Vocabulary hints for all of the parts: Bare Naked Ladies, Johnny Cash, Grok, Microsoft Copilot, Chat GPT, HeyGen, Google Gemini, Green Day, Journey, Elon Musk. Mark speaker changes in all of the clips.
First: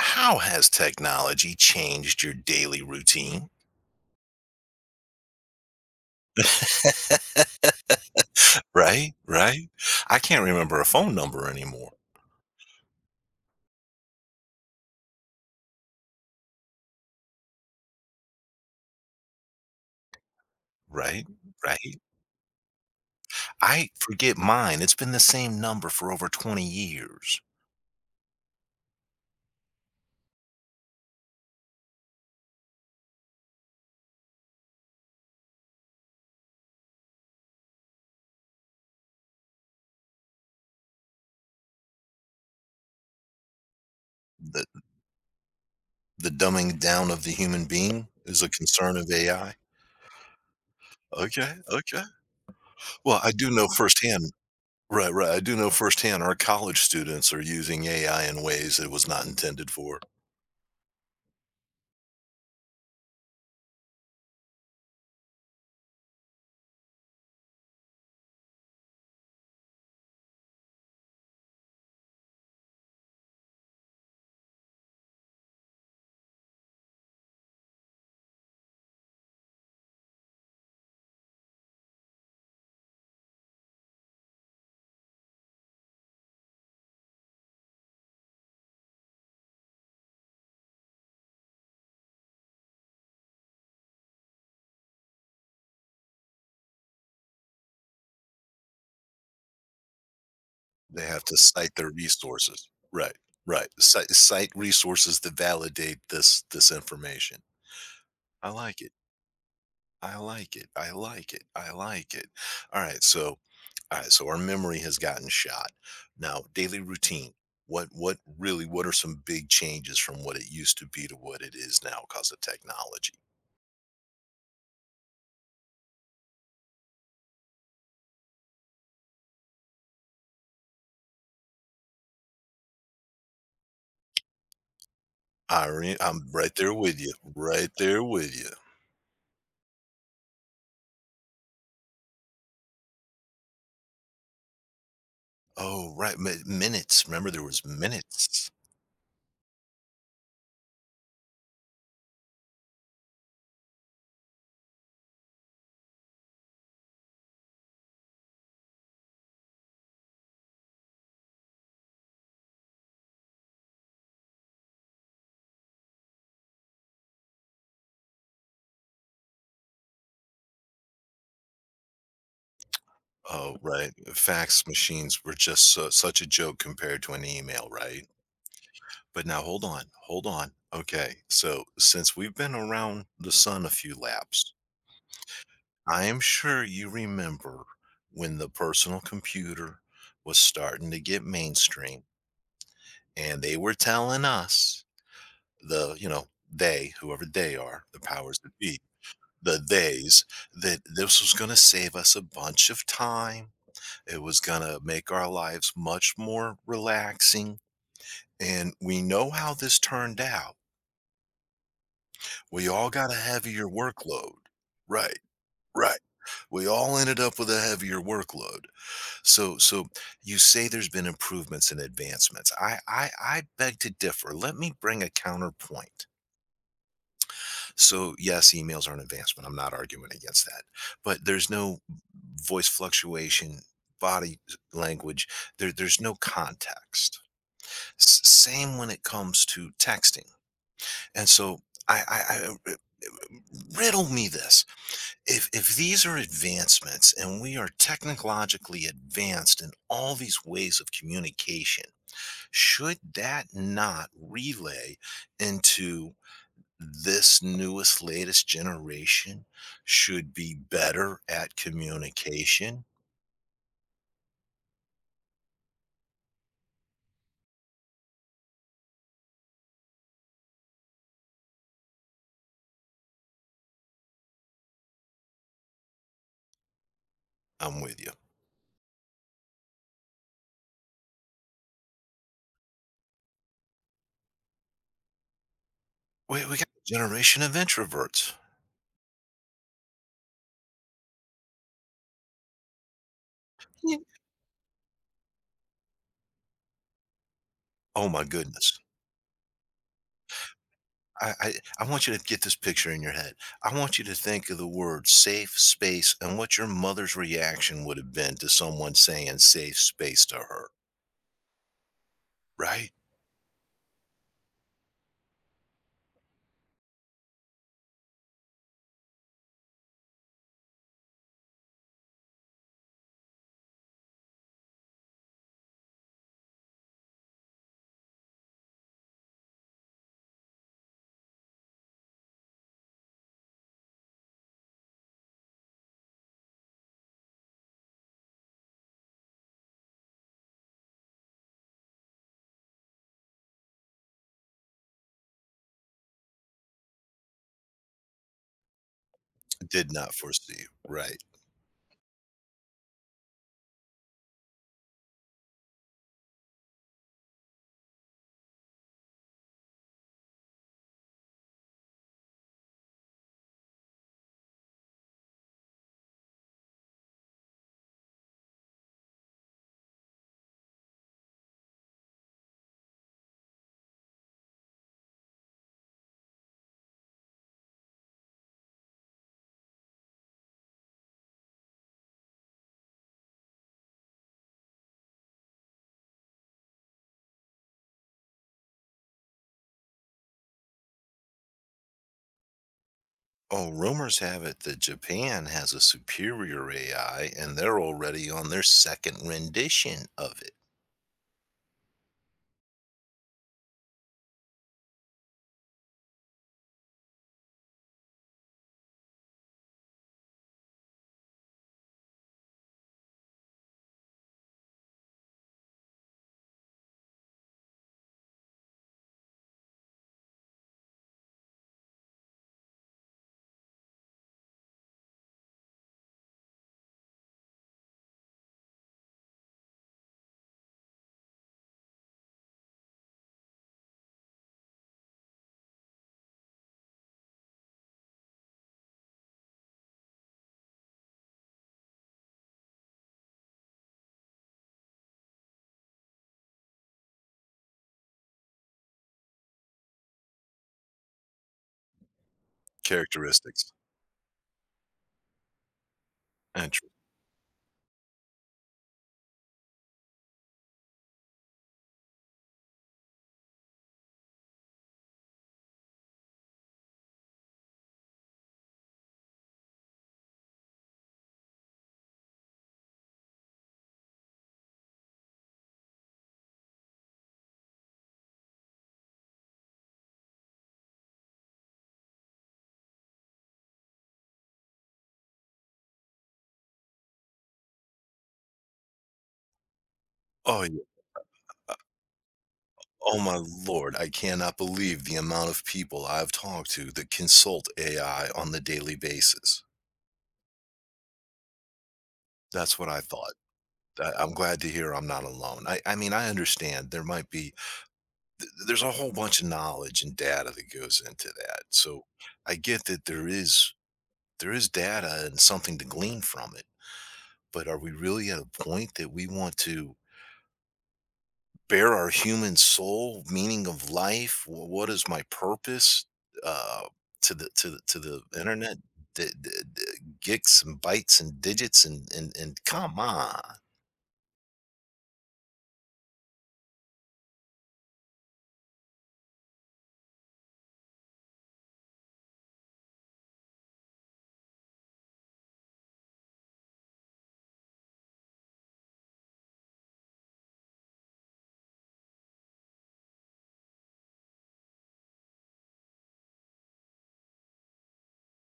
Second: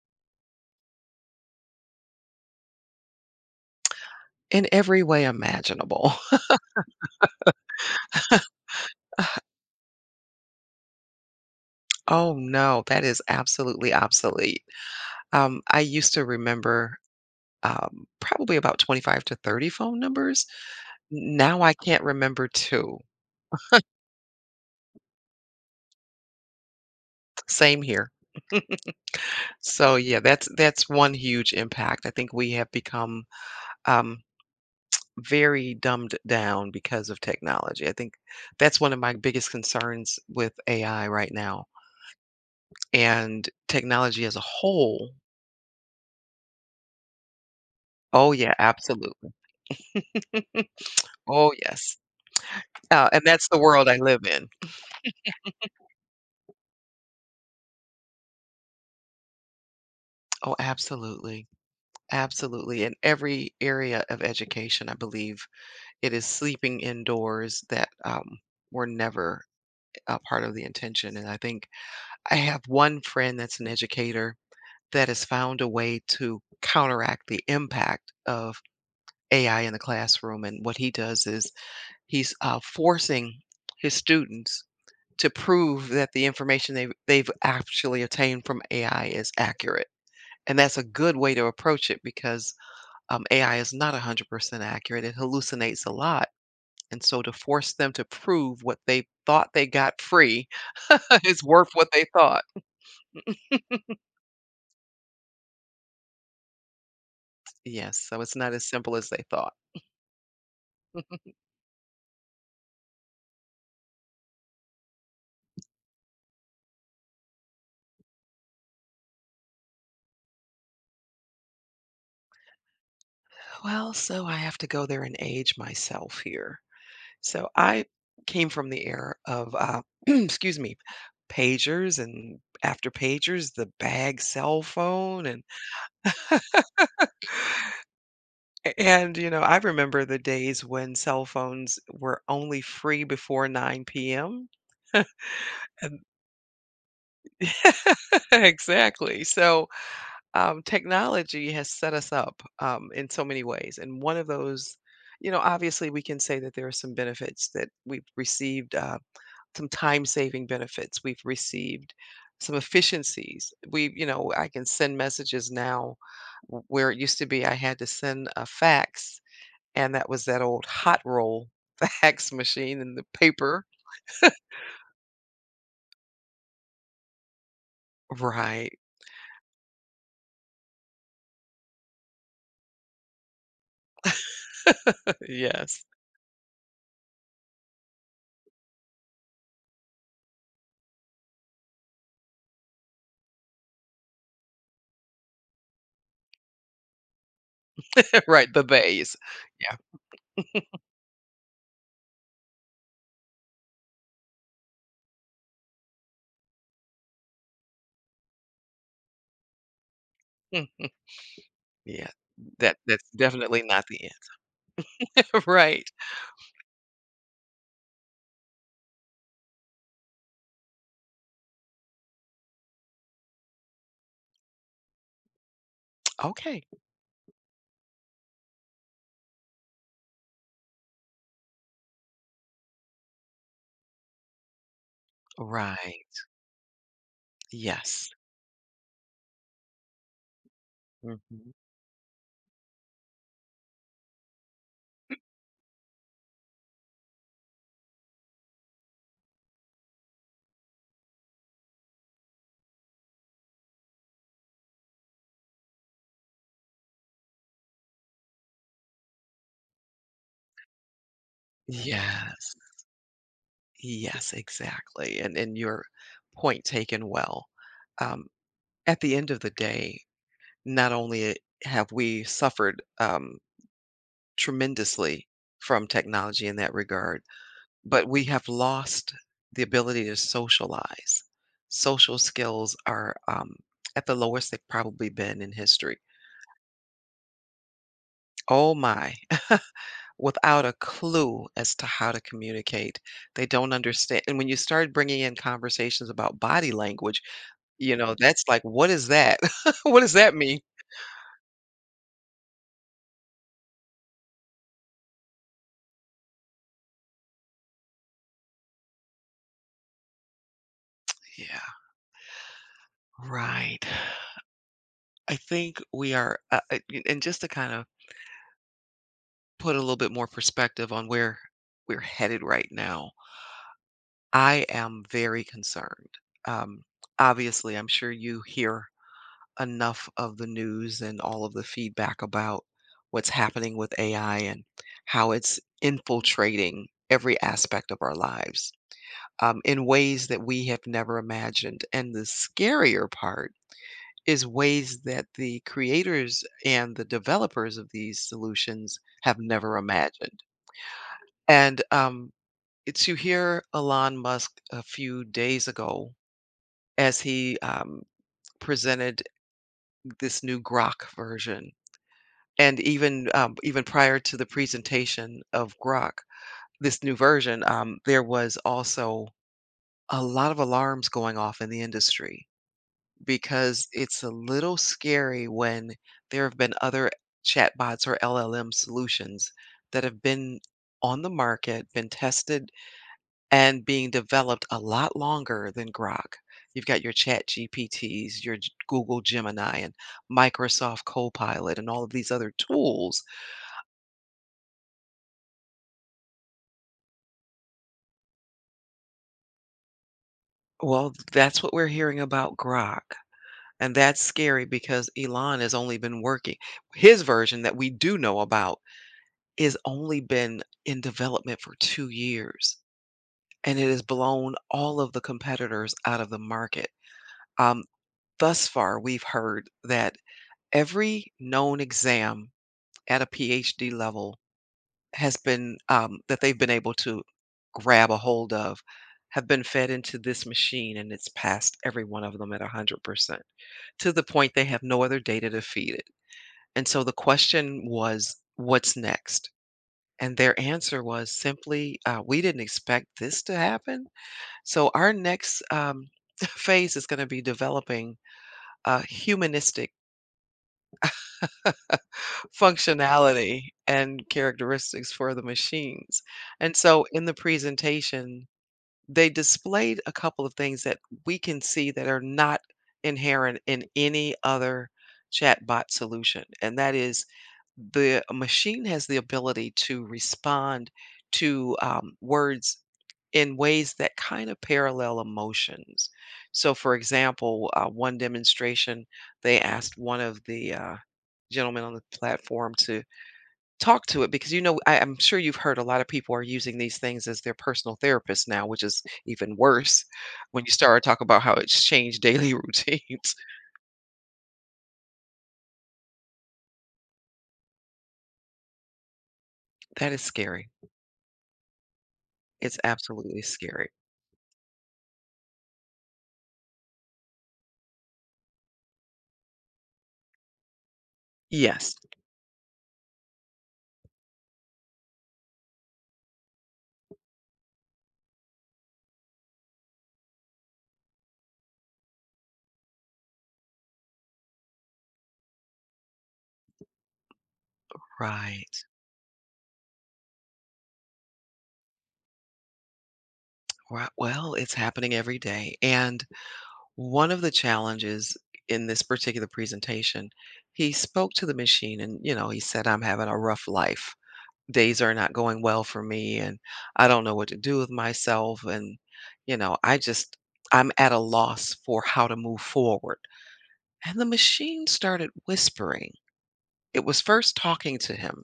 Speaker 1: How has technology changed your daily routine?
Speaker 2: In every way imaginable.
Speaker 1: Right, right? I can't remember a phone number anymore.
Speaker 2: Oh, no, that is absolutely obsolete. I used to remember, probably about 25 to 30 phone numbers.
Speaker 1: Right,
Speaker 2: Now I
Speaker 1: right?
Speaker 2: can't remember 2.
Speaker 1: I forget mine, it's been the same number for over 20 years.
Speaker 2: Same here. So, yeah, that's one huge impact. I think we have become, um, very dumbed down because of technology. I think that's one of my biggest concerns with AI right now, and technology as a
Speaker 1: The
Speaker 2: whole.
Speaker 1: the dumbing down of the human being
Speaker 2: Oh,
Speaker 1: is a
Speaker 2: yeah,
Speaker 1: concern of
Speaker 2: absolutely.
Speaker 1: AI?
Speaker 2: Oh,
Speaker 1: Okay,
Speaker 2: yes.
Speaker 1: okay. Well,
Speaker 2: And
Speaker 1: I
Speaker 2: that's
Speaker 1: do
Speaker 2: the
Speaker 1: know
Speaker 2: world I live
Speaker 1: firsthand.
Speaker 2: in.
Speaker 1: Right, I do know firsthand our college students are using AI in ways it was not intended for.
Speaker 2: Oh, absolutely. Absolutely. In every area of education, I believe it is sleeping indoors that were never a part of the intention. And I think I have one friend that's an educator that has found a way to counteract the impact of AI in the classroom. And what he does is he's forcing his students to prove that the information they've actually obtained from AI is accurate. And that's a good way to approach it because AI is not 100% accurate. It hallucinates a lot. And so to force them to prove what they thought they got free
Speaker 1: They have to
Speaker 2: is worth
Speaker 1: cite
Speaker 2: what
Speaker 1: their
Speaker 2: they thought.
Speaker 1: resources. Right, right. Cite resources that validate this information.
Speaker 2: Yes. So it's
Speaker 1: I
Speaker 2: not as
Speaker 1: like it.
Speaker 2: simple as they thought.
Speaker 1: I like it. I like it. I like it. Alright, so our memory has gotten shot. Now, daily routine. What really, what are some big changes from what it used to be to what it is now, because of technology?
Speaker 2: Well, so I have to go there and age myself here. So I came from the era of, excuse me, pagers and after pagers, the bag cell phone and
Speaker 1: I'm right there with you. Right there with you.
Speaker 2: and you know, I remember the days when cell phones were only free before 9 p.m.
Speaker 1: Oh,
Speaker 2: And-
Speaker 1: right, mi minutes. Remember there was minutes.
Speaker 2: exactly. So, technology has set us up in so many ways. And one of those, you know, obviously we can say that there are some benefits that we've received, some time saving benefits we've received, some efficiencies. We, you know, I can send messages now where it used to be I had to send a fax. And that was that old hot roll fax machine and the
Speaker 1: Oh,
Speaker 2: paper.
Speaker 1: right. Fax machines were just so such a joke compared to an email, right?
Speaker 2: Right.
Speaker 1: But now hold on, hold on. Okay, so since we've been around the sun a few laps,
Speaker 2: Yes.
Speaker 1: I am sure you remember when the personal computer was starting to get mainstream and they were telling us, the, you know, they, whoever they are, the powers
Speaker 2: Right,
Speaker 1: that
Speaker 2: the
Speaker 1: be,
Speaker 2: bays.
Speaker 1: the
Speaker 2: Yeah.
Speaker 1: theys, that this was going to save us a bunch of time. It was gonna make our lives much more relaxing, and we know how this turned out.
Speaker 2: Mhm. Yeah.
Speaker 1: We
Speaker 2: That
Speaker 1: all
Speaker 2: that's
Speaker 1: got a
Speaker 2: definitely
Speaker 1: heavier
Speaker 2: not the end.
Speaker 1: workload. Right,
Speaker 2: Right.
Speaker 1: right. We all ended up with a heavier workload. So you say there's been improvements and advancements. I beg to differ. Let me bring a counterpoint.
Speaker 2: Okay.
Speaker 1: So, yes, emails are an advancement. I'm not arguing against that. But there's no voice fluctuation, body language. There's no
Speaker 2: Right.
Speaker 1: context.
Speaker 2: Yes.
Speaker 1: Same when it comes to texting. And
Speaker 2: Mhm.
Speaker 1: so I, I, I riddle me this: if these are advancements and we are technologically advanced in all these ways of communication, should that not relay into this newest, latest generation should be better at
Speaker 2: Yes.
Speaker 1: communication?
Speaker 2: Yes, exactly, and your point taken well. Um, at the end of the day, not only have we suffered, tremendously from technology in that regard,
Speaker 1: I'm with
Speaker 2: but
Speaker 1: you.
Speaker 2: we have lost the ability to socialize. Social skills are, at the lowest they've probably been in history.
Speaker 1: We got a generation of introverts.
Speaker 2: Oh my, without a clue as to how to communicate. They don't
Speaker 1: Yeah.
Speaker 2: understand. And when you start bringing in conversations about body language, you
Speaker 1: Oh
Speaker 2: know,
Speaker 1: my
Speaker 2: that's like,
Speaker 1: goodness.
Speaker 2: what is that? What does that mean?
Speaker 1: I I want you to get this picture in your head. I want you to think of the word safe space and what your mother's reaction would have been to someone saying safe space to her,
Speaker 2: Yeah,
Speaker 1: right?
Speaker 2: right. I think we are, and just to kind of put a little bit more perspective on where we're headed right now, I am very concerned. Um, Obviously, I'm sure you hear enough of the news and all of the feedback about what's happening with AI and how it's infiltrating every aspect of our lives in ways that we have never imagined. And the scarier part is ways that the creators and the developers of these solutions have never
Speaker 1: Did not
Speaker 2: imagined.
Speaker 1: foresee, right?
Speaker 2: And it's you hear Elon Musk a few days ago as he, presented this new Grok version. And even, even prior to the presentation of Grok, this new version, there was also a lot of alarms going off in the industry because it's a little scary when there have been other chatbots or LLM solutions that have been on the market, been tested and being developed a lot longer than Grok. You've got your Chat GPTs, your Google Gemini, and Microsoft Copilot, and all of these other tools.
Speaker 1: Oh, rumors have it that Japan has a superior AI and they're already on their second rendition of it.
Speaker 2: Well, that's what we're hearing about Grok. And that's scary because Elon has only been working. His version that we do know about is only been in development for 2 years, and it has blown all of the competitors out of the market. Um, Thus far, we've heard that every known exam at a PhD level has been that they've been able to grab a hold of have been fed into this machine and it's passed every one of them at 100% to the point they have no other data to feed it. And so the question was, what's next? And their answer was simply, we didn't expect this to happen. So our next phase is going to be developing a humanistic functionality
Speaker 1: Characteristics.
Speaker 2: and characteristics for the machines. And
Speaker 1: Entry.
Speaker 2: so in the presentation, they displayed a couple of things that we can see that are not inherent in any other chatbot solution. And that is the machine has the ability to respond to words in ways that kind of parallel emotions. So, for example, one demonstration, they asked one of the gentlemen on the platform to talk to it, because you know I'm sure you've heard a lot of people are using these things as their personal therapist now, which is even worse
Speaker 1: Oh,
Speaker 2: when you
Speaker 1: yeah.
Speaker 2: start to talk about how it's changed daily
Speaker 1: Oh
Speaker 2: routines.
Speaker 1: my lord, I cannot believe the amount of people I've talked to that consult AI on the daily basis.
Speaker 2: That is scary.
Speaker 1: That's
Speaker 2: It's
Speaker 1: what I thought.
Speaker 2: absolutely scary.
Speaker 1: I'm glad to hear I'm not alone. I mean, I understand there might be, there's a whole bunch of knowledge and data that goes into that.
Speaker 2: Yes.
Speaker 1: So I get that there is data and something to glean from it. But are we really at a point that we want to bare our human soul, meaning of life? What is my purpose uh, to the to the internet?
Speaker 2: Right,
Speaker 1: D- d- d- Gigs and bytes and digits and and come on.
Speaker 2: right. Well, it's happening every day, and one of the challenges in this particular presentation, he spoke to the machine and you know he said I'm having a rough life. Days are not going well for me and I don't know what to do with myself and you know, I'm at a loss for how to move forward. And the machine started whispering. It was first talking to him,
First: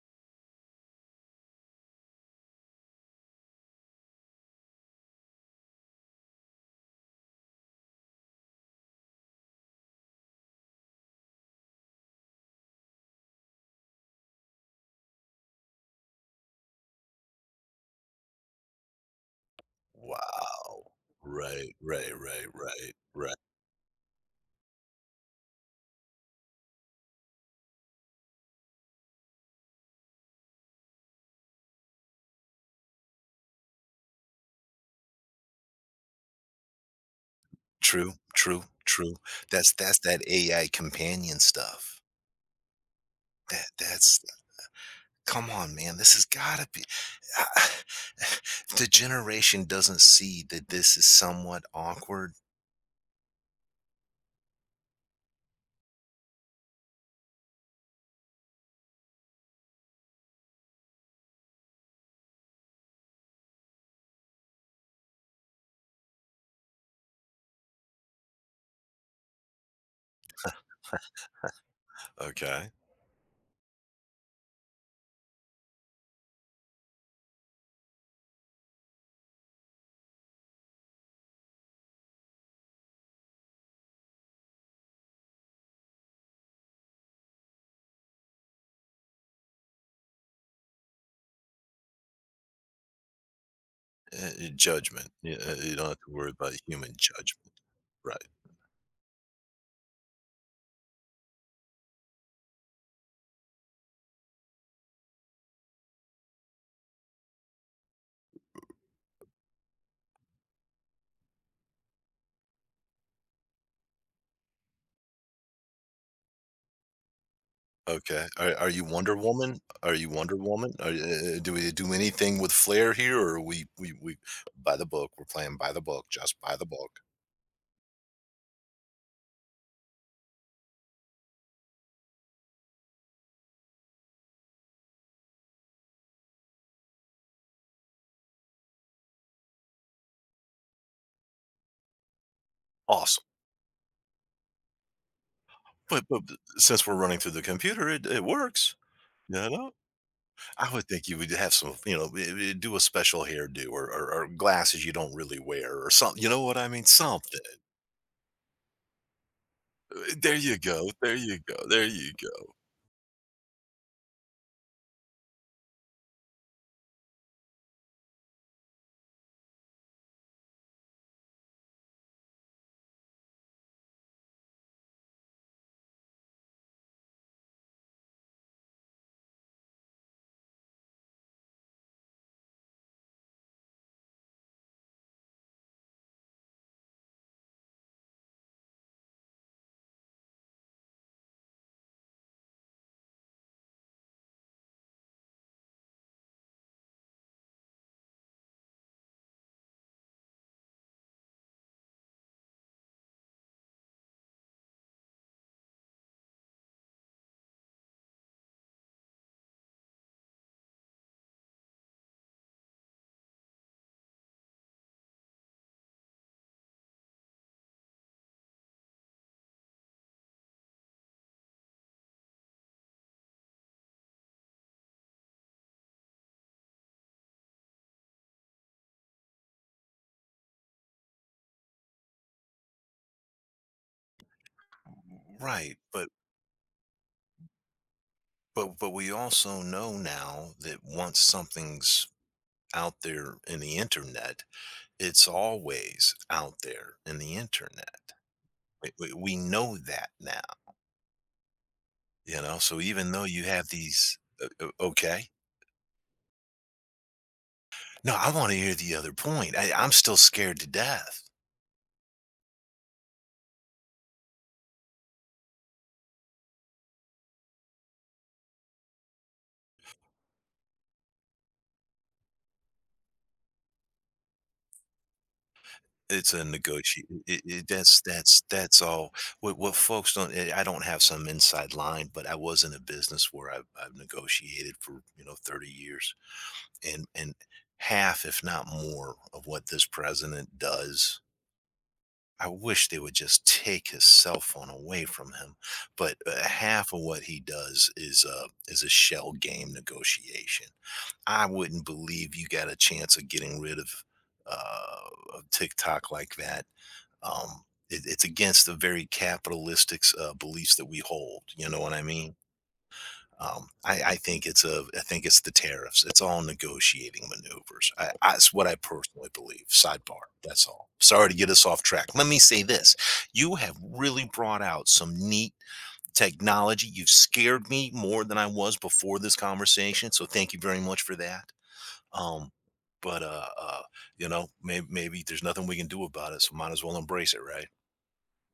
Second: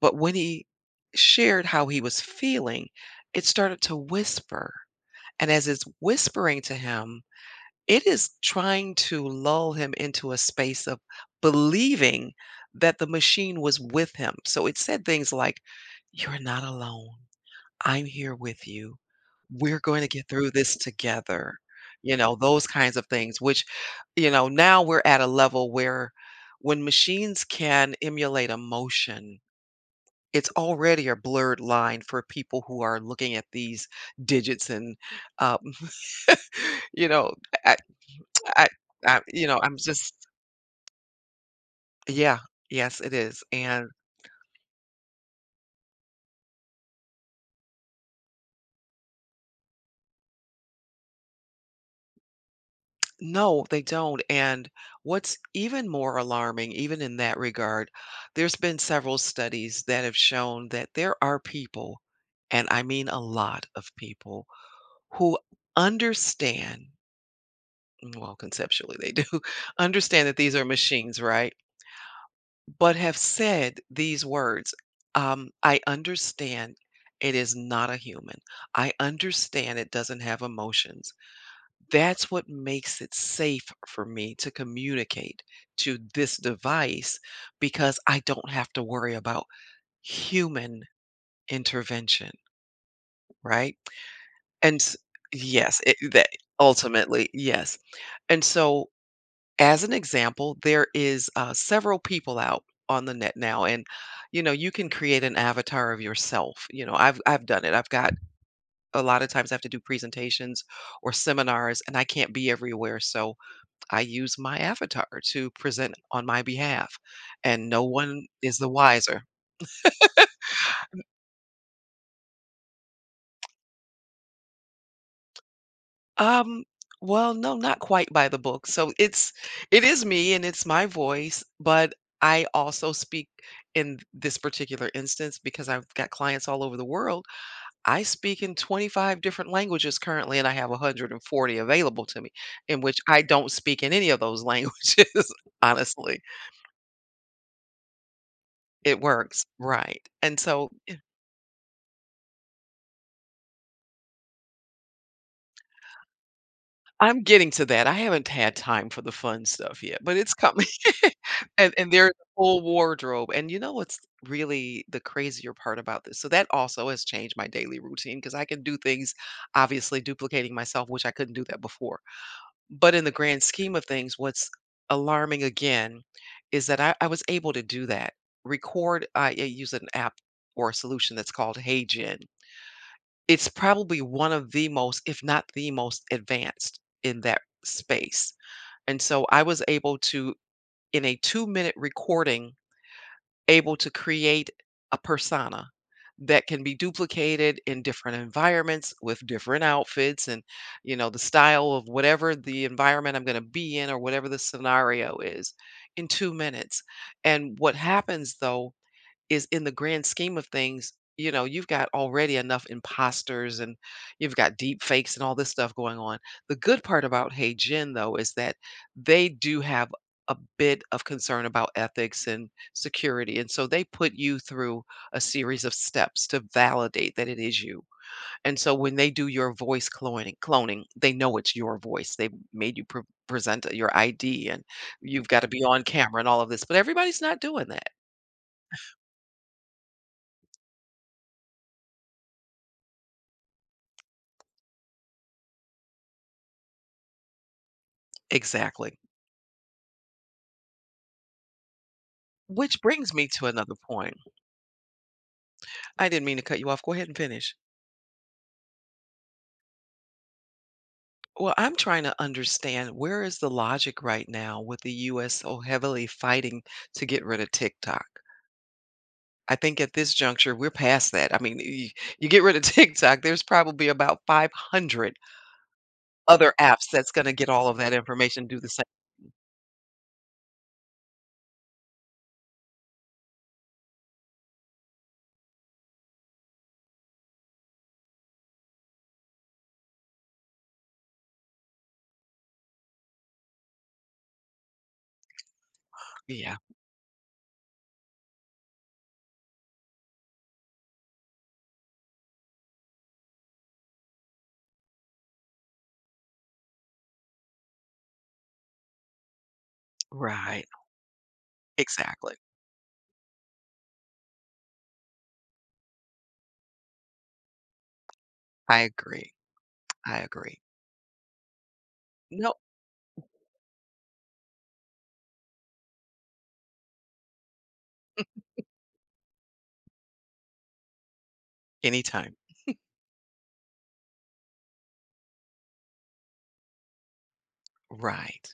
Speaker 2: but when he shared how he was feeling, it started to whisper. And as it's whispering to him, it is trying to lull him into a space of believing that the machine was with him. So it said things like, "You're not alone. I'm here with you. We're going to
Speaker 1: Wow.
Speaker 2: get through this together."
Speaker 1: Right, right,
Speaker 2: You know,
Speaker 1: right,
Speaker 2: those
Speaker 1: right,
Speaker 2: kinds of
Speaker 1: right.
Speaker 2: things, which, you know, now we're at a level where when machines can emulate emotion, it's already a blurred line for people who are looking at these digits and, um, you know, I,
Speaker 1: True, true,
Speaker 2: I,
Speaker 1: true.
Speaker 2: I, you know,
Speaker 1: That's
Speaker 2: I'm just,
Speaker 1: that AI companion stuff.
Speaker 2: yeah, yes, it is.
Speaker 1: That
Speaker 2: And
Speaker 1: that's come on, man. This has gotta be the generation doesn't see that this is somewhat awkward.
Speaker 2: no, they don't. And what's even more alarming, even in that regard, there's been several studies that have shown that there are people, and I mean a lot of people, who understand, well, conceptually they do, understand that these are machines, right?
Speaker 1: Okay.
Speaker 2: But have said these words I understand it is not a human. I understand it doesn't have emotions. That's what makes it safe for me to communicate to this device because I don't have to worry about human intervention, right? And s-
Speaker 1: Judgment. You, you
Speaker 2: yes,
Speaker 1: don't
Speaker 2: it,
Speaker 1: have to
Speaker 2: that
Speaker 1: worry about human
Speaker 2: ultimately,
Speaker 1: judgment.
Speaker 2: yes.
Speaker 1: Right.
Speaker 2: And so, as an example, there is several people out on the net now, and you know you can create an avatar of yourself. You know, I've done it. I've got a lot of times I have to do presentations or seminars, and I can't be everywhere, so I use my avatar to present on my behalf, and no one
Speaker 1: Okay.
Speaker 2: is the
Speaker 1: Are you Wonder
Speaker 2: wiser.
Speaker 1: Woman? Are you Wonder Woman? Are do we do anything with flair here, or are we by the book, we're playing by the book, just by
Speaker 2: Um,
Speaker 1: the book.
Speaker 2: well, no, not quite by the book. So it's it is me and it's my voice, but I also speak in this particular instance because I've got clients all over the world. I speak in 25 different languages currently and I have 140 available to me in which I
Speaker 1: Awesome.
Speaker 2: don't speak in any of those languages,
Speaker 1: But
Speaker 2: honestly.
Speaker 1: but since we're running through the computer, it works,
Speaker 2: It
Speaker 1: you
Speaker 2: works,
Speaker 1: know?
Speaker 2: right. And so
Speaker 1: I would think you would have some, you know, do a special hairdo or or glasses you don't really wear or something. You know what I mean?
Speaker 2: I'm
Speaker 1: Something.
Speaker 2: getting to that. I haven't had time for the fun stuff yet,
Speaker 1: Eh,
Speaker 2: but it's
Speaker 1: there you
Speaker 2: coming.
Speaker 1: go, there you go,
Speaker 2: And
Speaker 1: there
Speaker 2: and there's
Speaker 1: you
Speaker 2: a
Speaker 1: go.
Speaker 2: whole wardrobe. And you know what's really the crazier part about this? So that also has changed my daily routine because I can do things obviously duplicating myself, which I couldn't do that before. But in the grand scheme of things, what's alarming again is that I was able to do that. I use an app or a solution that's called HeyGen. It's probably one of the most, if not the most advanced in that space, and so I was able to, in a two-minute recording, able to create a persona that can be duplicated in different environments with different outfits and, you know, the style of whatever the environment I'm gonna be in or whatever the scenario is in 2 minutes. And what happens, though, is in the grand scheme of things, you know, you've got already enough imposters and you've got deep fakes and all this stuff going on. The good part about Hey Gen, though, is that they do have a bit of concern about ethics and security. And so they put you through a series of steps to validate that it is you. And so when they do your voice cloning, they know it's your voice. They made you present your ID and you've got to be
Speaker 1: Right,
Speaker 2: on camera and all of this. But everybody's not doing that.
Speaker 1: but we also know now that once something's out there in the internet, it's always out there in the internet.
Speaker 2: Exactly.
Speaker 1: We know that now, you know. So
Speaker 2: Which
Speaker 1: even
Speaker 2: brings
Speaker 1: though
Speaker 2: me
Speaker 1: you
Speaker 2: to
Speaker 1: have
Speaker 2: another
Speaker 1: these,
Speaker 2: point.
Speaker 1: okay,
Speaker 2: I didn't mean to cut you off. Go ahead and finish.
Speaker 1: no, I want to hear the other point. I'm still scared to death.
Speaker 2: Well, I'm trying to understand where is the logic right now with the US so heavily fighting to get rid of TikTok? I think at this juncture, we're past that. I mean, you get rid of TikTok, there's probably about 500
Speaker 1: It's a
Speaker 2: other apps
Speaker 1: negotiate.
Speaker 2: that's going to get all of that
Speaker 1: That's
Speaker 2: information, do the same.
Speaker 1: all. What folks don't. Eh, I don't have some inside line, but I was in a business where I've negotiated for you know 30 years, and half, if not more, of what this president does. I wish they would just take his cell phone away from him. But
Speaker 2: Yeah,
Speaker 1: half of what he does is a shell game negotiation. I wouldn't believe you got a chance of getting rid of TikTok like that. Um, it, it's against the very capitalistic
Speaker 2: right.
Speaker 1: beliefs that we hold. You know what I mean?
Speaker 2: Exactly.
Speaker 1: I think it's a, I think it's the tariffs. It's all negotiating maneuvers. It's what I
Speaker 2: I
Speaker 1: personally
Speaker 2: agree.
Speaker 1: believe.
Speaker 2: I
Speaker 1: Sidebar.
Speaker 2: agree.
Speaker 1: That's all. Sorry to get us off track. Let me
Speaker 2: No,
Speaker 1: say this: you have really brought out some neat technology. You've scared me more than I was before this conversation. So thank you very much for that.
Speaker 2: anytime.
Speaker 1: Um, but you know, maybe, maybe there's nothing we can do about it. So might as well embrace it, right?
Speaker 2: Right.